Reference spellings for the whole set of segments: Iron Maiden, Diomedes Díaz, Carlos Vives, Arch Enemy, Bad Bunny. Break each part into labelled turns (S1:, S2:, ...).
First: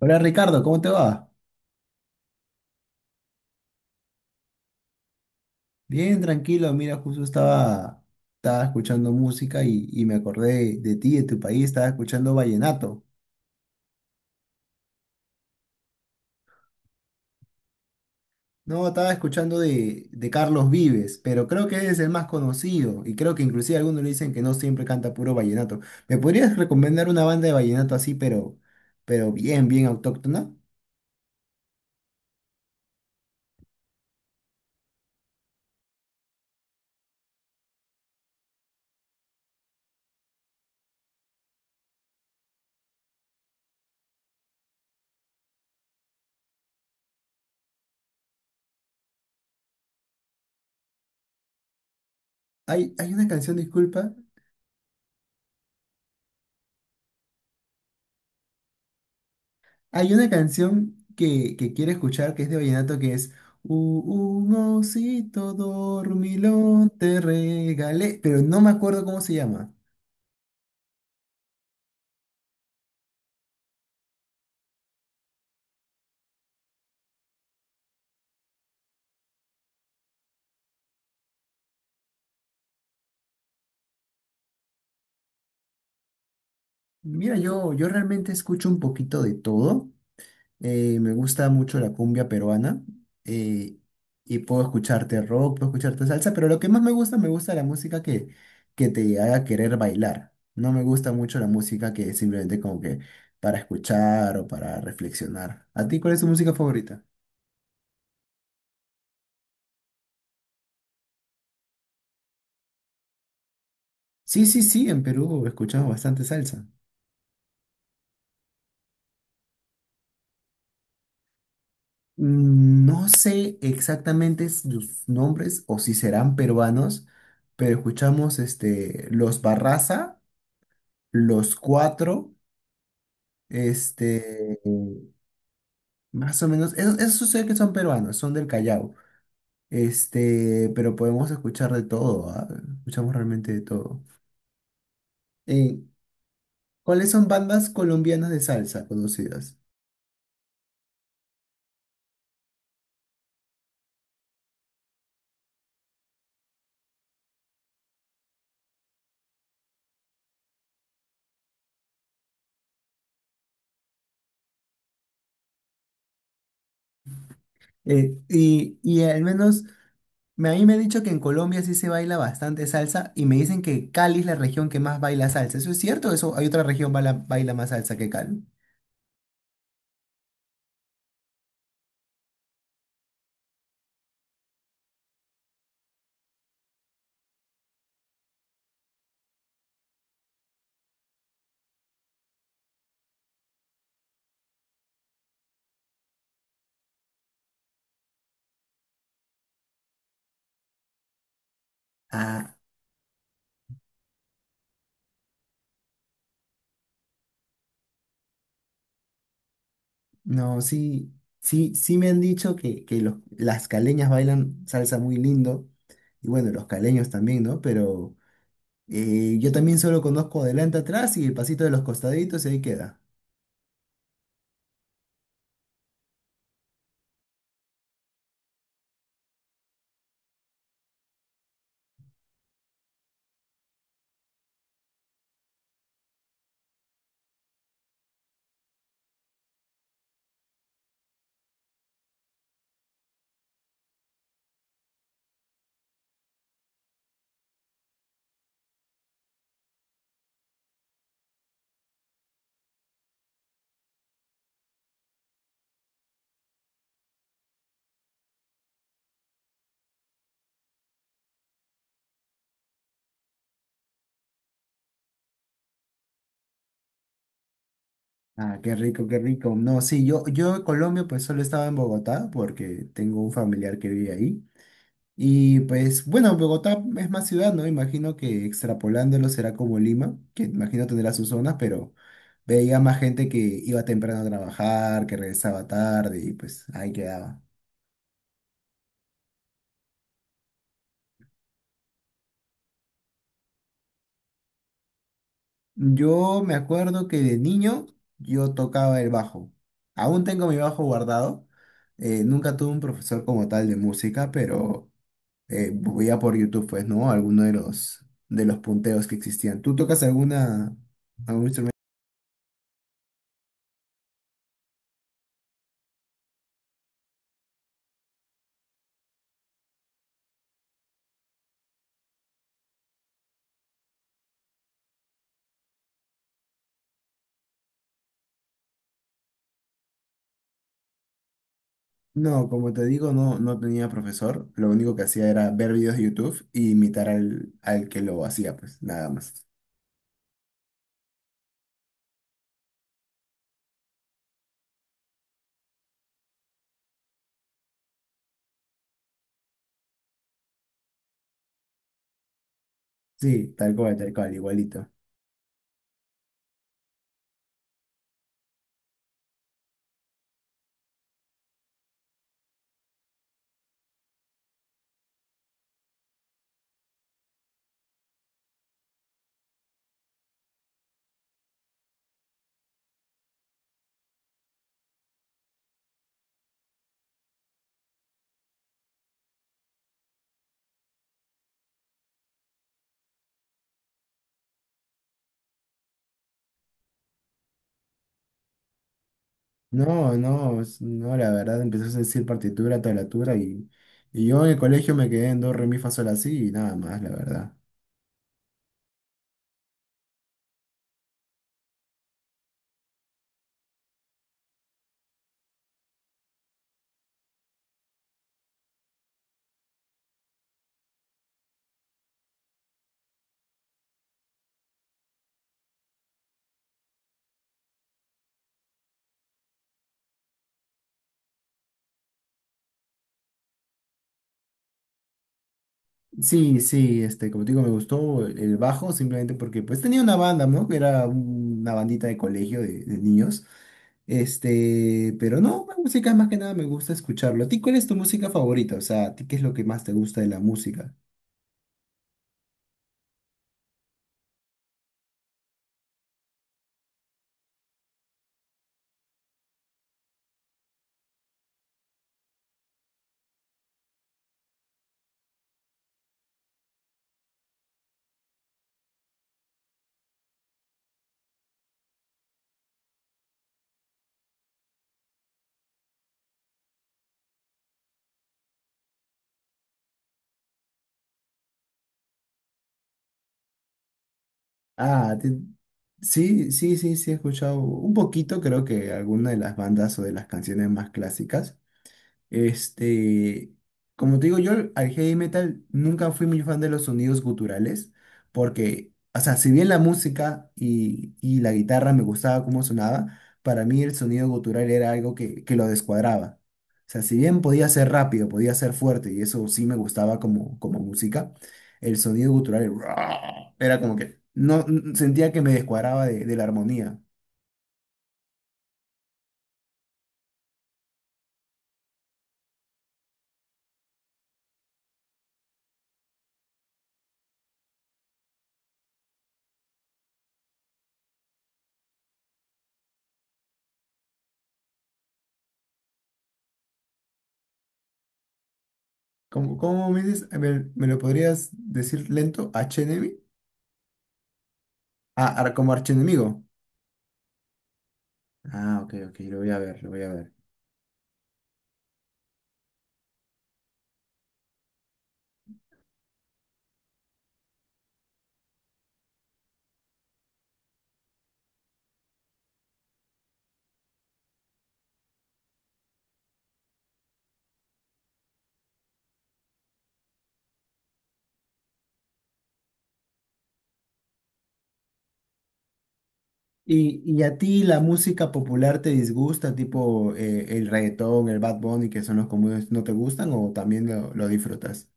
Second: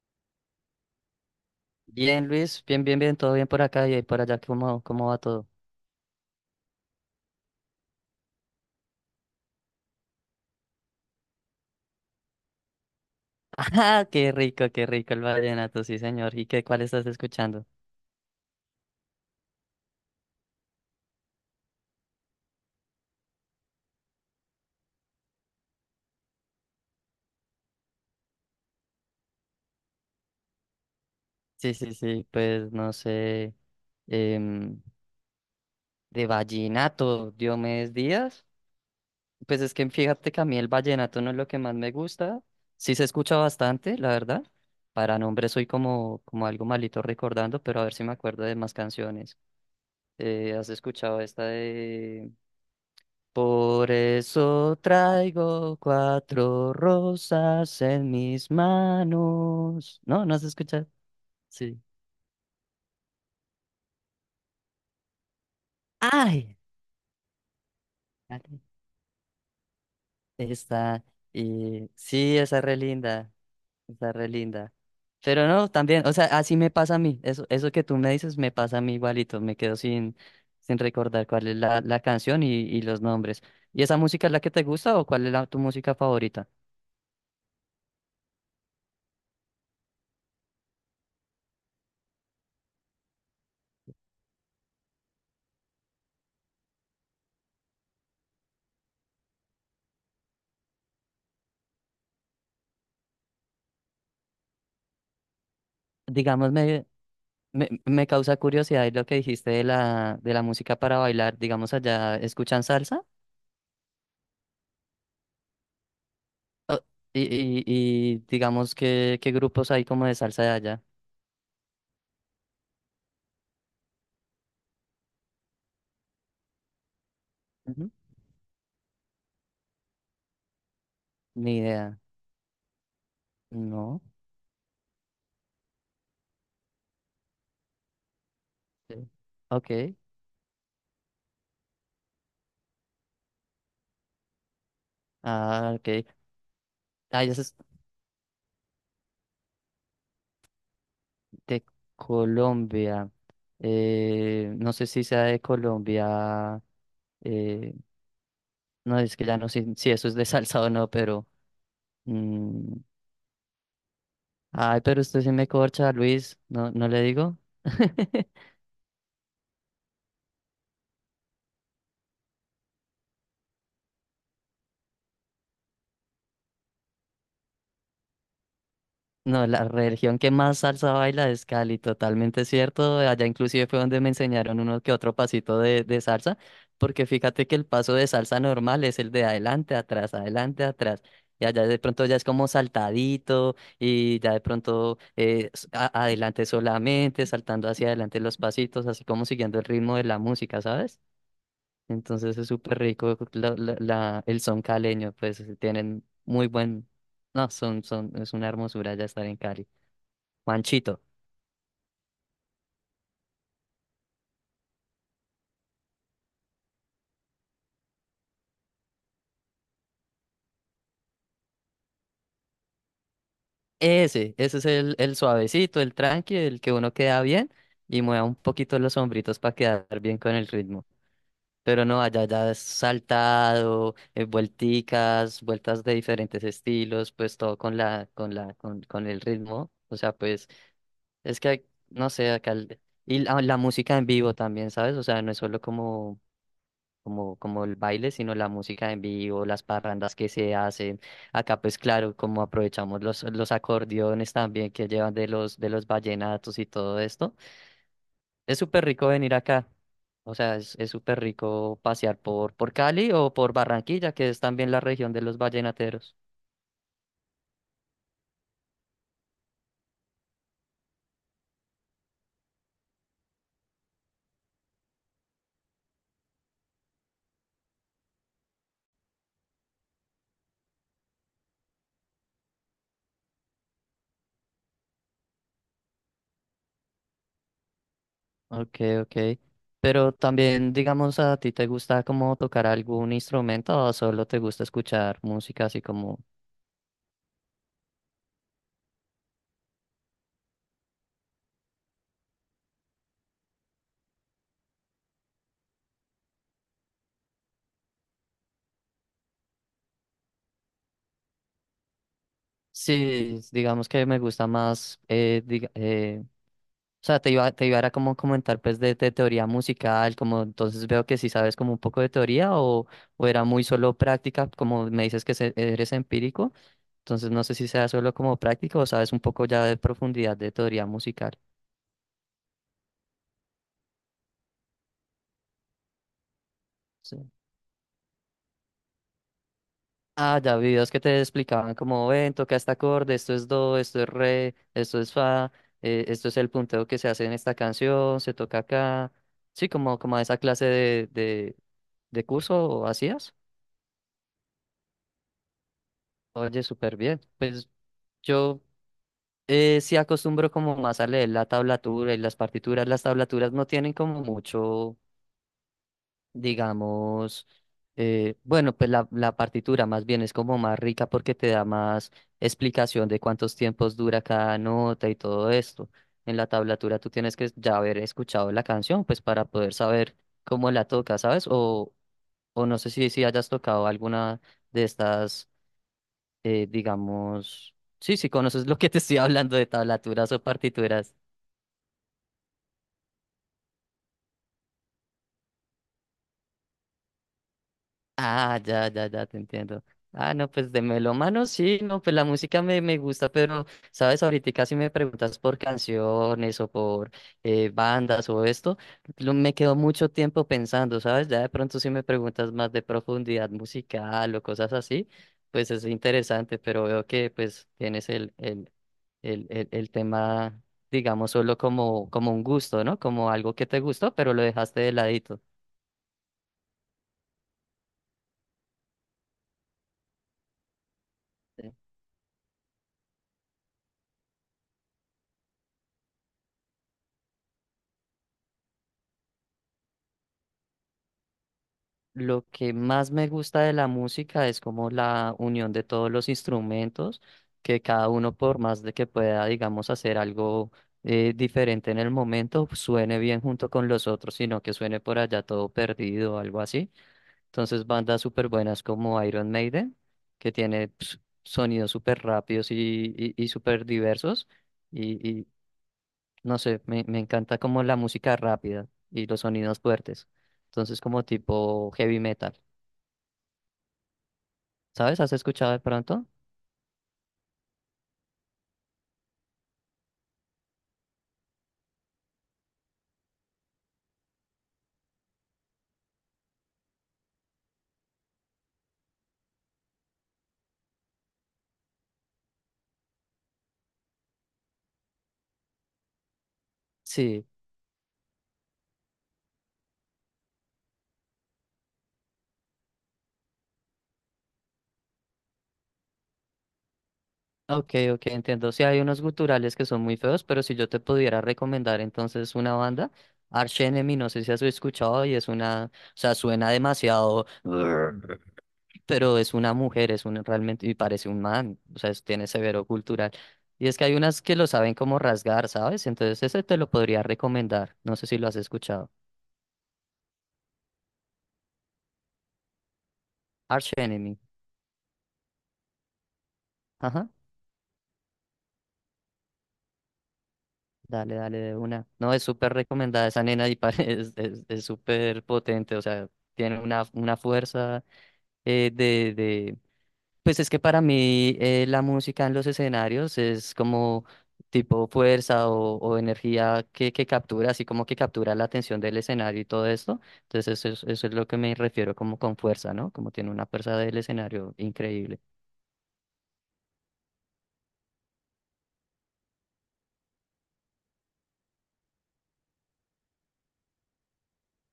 S1: Hola Ricardo, ¿cómo te va?
S2: Bien, Luis, bien, bien, bien, todo bien por acá y ahí por allá. ¿Cómo, cómo va todo?
S1: Bien, tranquilo. Mira, estaba escuchando música y me acordé de ti, de tu país, estaba escuchando vallenato.
S2: Ah, qué rico el vallenato, sí, señor. ¿Y qué, cuál estás escuchando?
S1: No, estaba escuchando de Carlos Vives, pero creo que es el más conocido y creo que inclusive algunos le dicen que no siempre canta puro vallenato. ¿Me podrías recomendar una banda de vallenato así, pero bien, bien autóctona?
S2: Sí, sí, sí, pues no sé, em, de vallenato, Diomedes Díaz. Pues es que fíjate que a mí el vallenato no es lo que más me gusta. Sí se escucha bastante, la verdad. Para nombre soy como, como algo malito recordando, pero a ver si me acuerdo de más canciones. ¿Has escuchado esta de...
S1: Hay una canción,
S2: Por
S1: disculpa.
S2: eso traigo cuatro rosas en mis manos?
S1: Hay
S2: No,
S1: una
S2: no has escuchado.
S1: canción que
S2: Sí.
S1: quiero escuchar que es de vallenato, que es "un osito
S2: Ay,
S1: dormilón te regalé,
S2: ay,
S1: pero no me acuerdo cómo se llama.
S2: está. Y sí, esa re linda. Está re linda. Pero no, también, o sea, así me pasa a mí. Eso que tú me dices me pasa a mí igualito. Me quedo sin recordar cuál es la canción y los nombres. ¿Y esa música es la que te gusta o cuál es la, tu música favorita?
S1: Mira, yo realmente escucho un poquito de todo. Me gusta mucho la cumbia peruana, eh, y puedo escucharte rock, puedo escucharte salsa, pero lo que más me gusta la música que te haga querer bailar. No me gusta mucho la música que es simplemente como que para escuchar o para reflexionar. ¿A ti cuál es tu
S2: Dígame,
S1: música favorita?
S2: Me causa curiosidad lo que dijiste de de la música para bailar. Digamos, allá escuchan salsa.
S1: Sí, sí, sí, en Perú he escuchado bastante salsa.
S2: O- y, y digamos, ¿qué, qué grupos hay como de salsa de allá?
S1: Mm, no sé exactamente sus nombres o si serán peruanos, pero
S2: Ujú.
S1: escuchamos este, los Barraza, los
S2: Ni idea.
S1: Cuatro,
S2: No.
S1: este, más o menos, esos, esos sé que son peruanos, son del Callao,
S2: Sí. Ok.
S1: este, pero podemos escuchar de todo, ¿ah? Escuchamos realmente de todo.
S2: Ah,
S1: Eh,
S2: ok.
S1: ¿Cuáles
S2: Ah,
S1: son
S2: ya es
S1: bandas colombianas de salsa conocidas?
S2: de Colombia. No sé si sea de Colombia, eh, no, es que ya no sé si eso es de salsa o no, pero... mm, ay, pero usted sí me corcha, Luis. No, no le digo.
S1: Al menos... a mí me han dicho que en Colombia sí se baila bastante salsa y me dicen que Cali es la región que más baila salsa. ¿Eso es cierto? ¿Eso hay otra región baila más salsa que Cali?
S2: No, la religión que más salsa baila es Cali, totalmente cierto. Allá inclusive fue donde me enseñaron uno que otro pasito de salsa, porque fíjate que el paso de salsa normal es el de adelante, atrás, adelante, atrás. Y allá de pronto ya es como saltadito y ya de pronto adelante solamente, saltando hacia adelante los pasitos, así como siguiendo el ritmo de la música, ¿sabes? Entonces es
S1: Ah,
S2: súper rico el son caleño, pues tienen muy buen... No, son, son, es una hermosura ya estar en Cali.
S1: no,
S2: Manchito.
S1: sí, sí, sí me han dicho que los, las caleñas bailan salsa muy lindo y bueno, los caleños también, ¿no? Pero yo también solo conozco adelante atrás y el pasito de los costaditos y ahí queda.
S2: Ese es el suavecito, el tranqui, el que uno queda bien y mueva un poquito los hombritos para quedar bien con el ritmo. Pero no, allá ya es saltado, vuelticas, vueltas de diferentes estilos, pues todo con con el ritmo. O sea, pues, es que, no sé, y la música en vivo también, ¿sabes? O sea, no es solo como como el baile, sino la música en vivo, las parrandas que se hacen. Acá, pues claro, como aprovechamos los acordeones también que llevan de de los vallenatos y todo esto. Es súper rico venir acá. O sea, es súper rico pasear por Cali o por Barranquilla, que es también la región de los vallenateros.
S1: Ah, qué rico, qué rico. No, sí, yo en Colombia pues solo estaba en Bogotá porque tengo un familiar que vive ahí. Y pues bueno, Bogotá es más ciudad, ¿no? Imagino que extrapolándolo será como Lima, que imagino tendrá sus zonas, pero veía más gente que iba temprano a trabajar, que regresaba tarde y pues ahí quedaba.
S2: Ok, ok. Pero también, digamos, ¿a ti te gusta como tocar algún instrumento o solo te gusta escuchar música así como...
S1: Yo me acuerdo que de niño yo tocaba el bajo. Aún tengo mi bajo guardado. Nunca tuve un profesor como tal de música, pero veía por YouTube, pues, ¿no? Alguno de los punteos que existían. ¿Tú tocas algún instrumento?
S2: Sí, digamos que me gusta más, o sea, te iba era como comentar pues de teoría musical, como entonces veo que sí sabes como un poco de teoría o era muy solo práctica, como me dices que eres empírico, entonces no sé si sea solo como práctica o sabes un poco ya de profundidad de teoría musical.
S1: No, como te digo, no tenía profesor. Lo único que hacía era ver videos de YouTube y imitar
S2: Sí.
S1: al que lo hacía, pues nada más.
S2: Ah, ya vi videos que te explicaban como ven, toca este acorde, esto es do, esto es re, esto es fa, esto es el punteo que se hace en esta canción, se toca acá. Sí, como, como esa clase de, de curso hacías.
S1: Sí, tal cual, igualito.
S2: Oye, súper bien. Pues yo, sí acostumbro como más a leer la tablatura y las partituras. Las tablaturas no tienen como mucho. Digamos, bueno, pues la partitura más bien es como más rica porque te da más explicación de cuántos tiempos dura cada nota y todo esto. En la tablatura tú tienes que ya haber escuchado la canción, pues para poder saber cómo la toca, ¿sabes? O no sé si hayas tocado alguna de estas, digamos, sí, si conoces lo que te estoy hablando de
S1: No,
S2: tablaturas o
S1: no, no,
S2: partituras.
S1: la verdad empezó a decir partitura, tablatura, y yo en el colegio me quedé en do, re, mi, fa, sol, así y nada más, la verdad.
S2: Ah, ya, ya, ya, te entiendo. Ah, no, pues de melómano sí, no, pues la música me gusta, pero, sabes, ahorita si me preguntas por canciones o por bandas o esto, me quedo mucho tiempo pensando, ¿sabes? Ya de pronto si me preguntas más de profundidad musical o cosas así, pues es interesante, pero veo que pues tienes el tema, digamos, solo como, como un gusto, ¿no? Como algo que te gustó, pero lo dejaste de ladito.
S1: Sí, sí, este, como te digo, me gustó el bajo simplemente porque pues tenía una banda, ¿no? Que era una bandita de colegio de niños. Este, pero no, la música más que nada me gusta escucharlo. ¿A ti cuál es tu música favorita? O sea, ¿a ti qué es lo que más te gusta de la música?
S2: Lo que más me gusta de la música es como la unión de todos los instrumentos, que cada uno por más de que pueda, digamos, hacer algo diferente en el momento, suene bien junto con los otros, sino que suene por allá todo perdido o algo así. Entonces, bandas súper buenas como Iron Maiden, que tiene ps, sonidos súper rápidos y súper diversos. Y no sé, me encanta como la música rápida y los sonidos fuertes. Entonces, como tipo heavy metal.
S1: Ah,
S2: ¿Sabes?
S1: te-
S2: ¿Has escuchado de pronto?
S1: sí, sí, sí, sí, he escuchado un poquito, creo que alguna de las bandas o de las canciones más clásicas. Este, como te digo, yo al heavy metal nunca fui muy fan de los sonidos guturales, porque, o sea, si bien la música y la guitarra me gustaba cómo sonaba, para mí el sonido gutural era algo que lo descuadraba. O sea, si bien
S2: Sí.
S1: podía ser rápido, podía ser fuerte, y eso sí me gustaba como, como música, el sonido gutural el era como que no sentía que me descuadraba de la armonía.
S2: Ok, ok, entiendo. Sí, hay unos guturales que son muy feos, pero si yo te pudiera recomendar entonces una banda, Arch Enemy, no sé si has escuchado y es una, o sea, suena demasiado, pero es una mujer, es un realmente, y parece un man, o sea, tiene severo cultural. Y es que hay unas que lo saben como rasgar, ¿sabes? Entonces ese te lo podría recomendar, no sé si lo has escuchado.
S1: ¿Cómo, cómo me dices? A ver, ¿me lo podrías decir lento? ¿H-enemy?
S2: Arch Enemy.
S1: Ah, como archienemigo.
S2: Ajá.
S1: Ah, ok, ok, lo voy a ver, lo voy a ver.
S2: Dale, dale, de una. No, es súper recomendada esa nena y es, es súper potente, o sea, tiene una fuerza, de... Pues es que para mí, la música en los escenarios es como tipo fuerza o energía que captura, así como que captura la atención del escenario y todo esto. Entonces eso es lo que me refiero como con fuerza, ¿no? Como tiene una fuerza del escenario increíble.
S1: Y a ti la música popular te disgusta, tipo el reggaetón, el Bad Bunny, que son los comunes, no te gustan o también lo disfrutas?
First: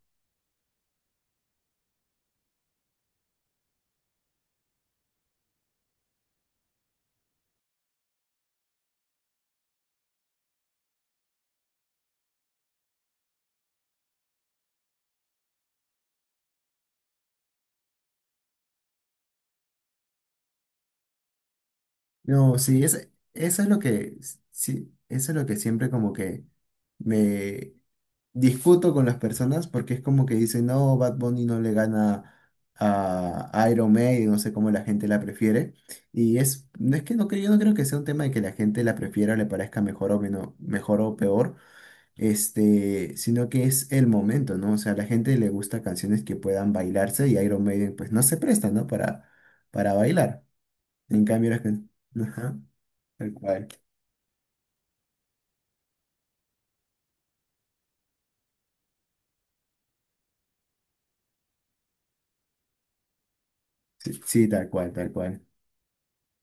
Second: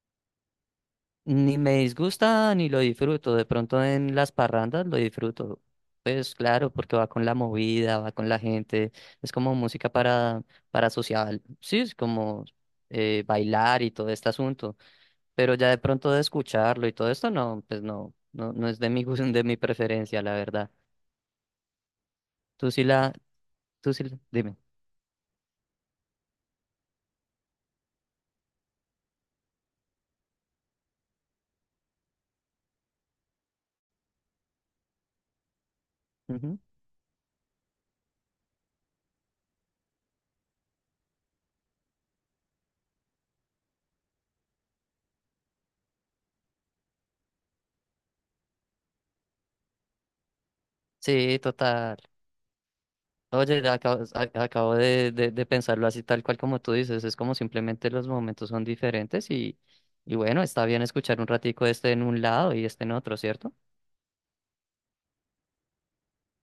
S2: Ni me disgusta ni lo disfruto. De pronto en las parrandas lo disfruto. Pues claro, porque va con la movida, va con la gente. Es como música para social. Sí, es como bailar y todo este asunto. Pero ya de pronto de escucharlo y todo esto, no, pues no, no, no es de mi gusto, de mi preferencia, la verdad.
S1: No,
S2: Tú
S1: sí,
S2: sí la,
S1: eso es lo
S2: tú sí, dime.
S1: sí, eso es lo que siempre como que me discuto con las personas porque es como que dicen, no, Bad Bunny no le gana a Iron Maiden, no sé cómo la gente la prefiere. Y
S2: Ujú.
S1: es, no es que no creo, yo no creo que sea un tema de que la gente la prefiera o le parezca mejor o menos, mejor o peor, este, sino que es el momento, ¿no? O sea, a la gente le gusta canciones que puedan bailarse y Iron Maiden pues no se presta, ¿no? Para bailar. En
S2: Sí,
S1: cambio, las canciones...
S2: total.
S1: Tal cual.
S2: Oye, acabo de pensarlo así tal cual como tú dices, es como simplemente los momentos son diferentes y bueno, está bien escuchar un ratico este en un lado y este en otro, ¿cierto?
S1: Sí, sí, tal cual, tal cual.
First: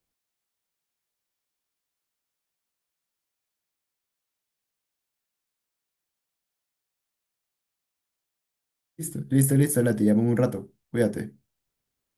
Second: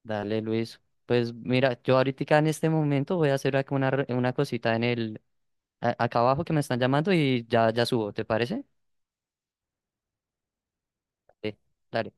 S2: Dale, Luis. Pues mira, yo ahorita en este momento voy a hacer acá una, una cosita en el, acá abajo que me están llamando y ya, ya subo, ¿te parece?
S1: Listo, listo, listo, la te llamo en un rato. Cuídate.
S2: Sí, dale.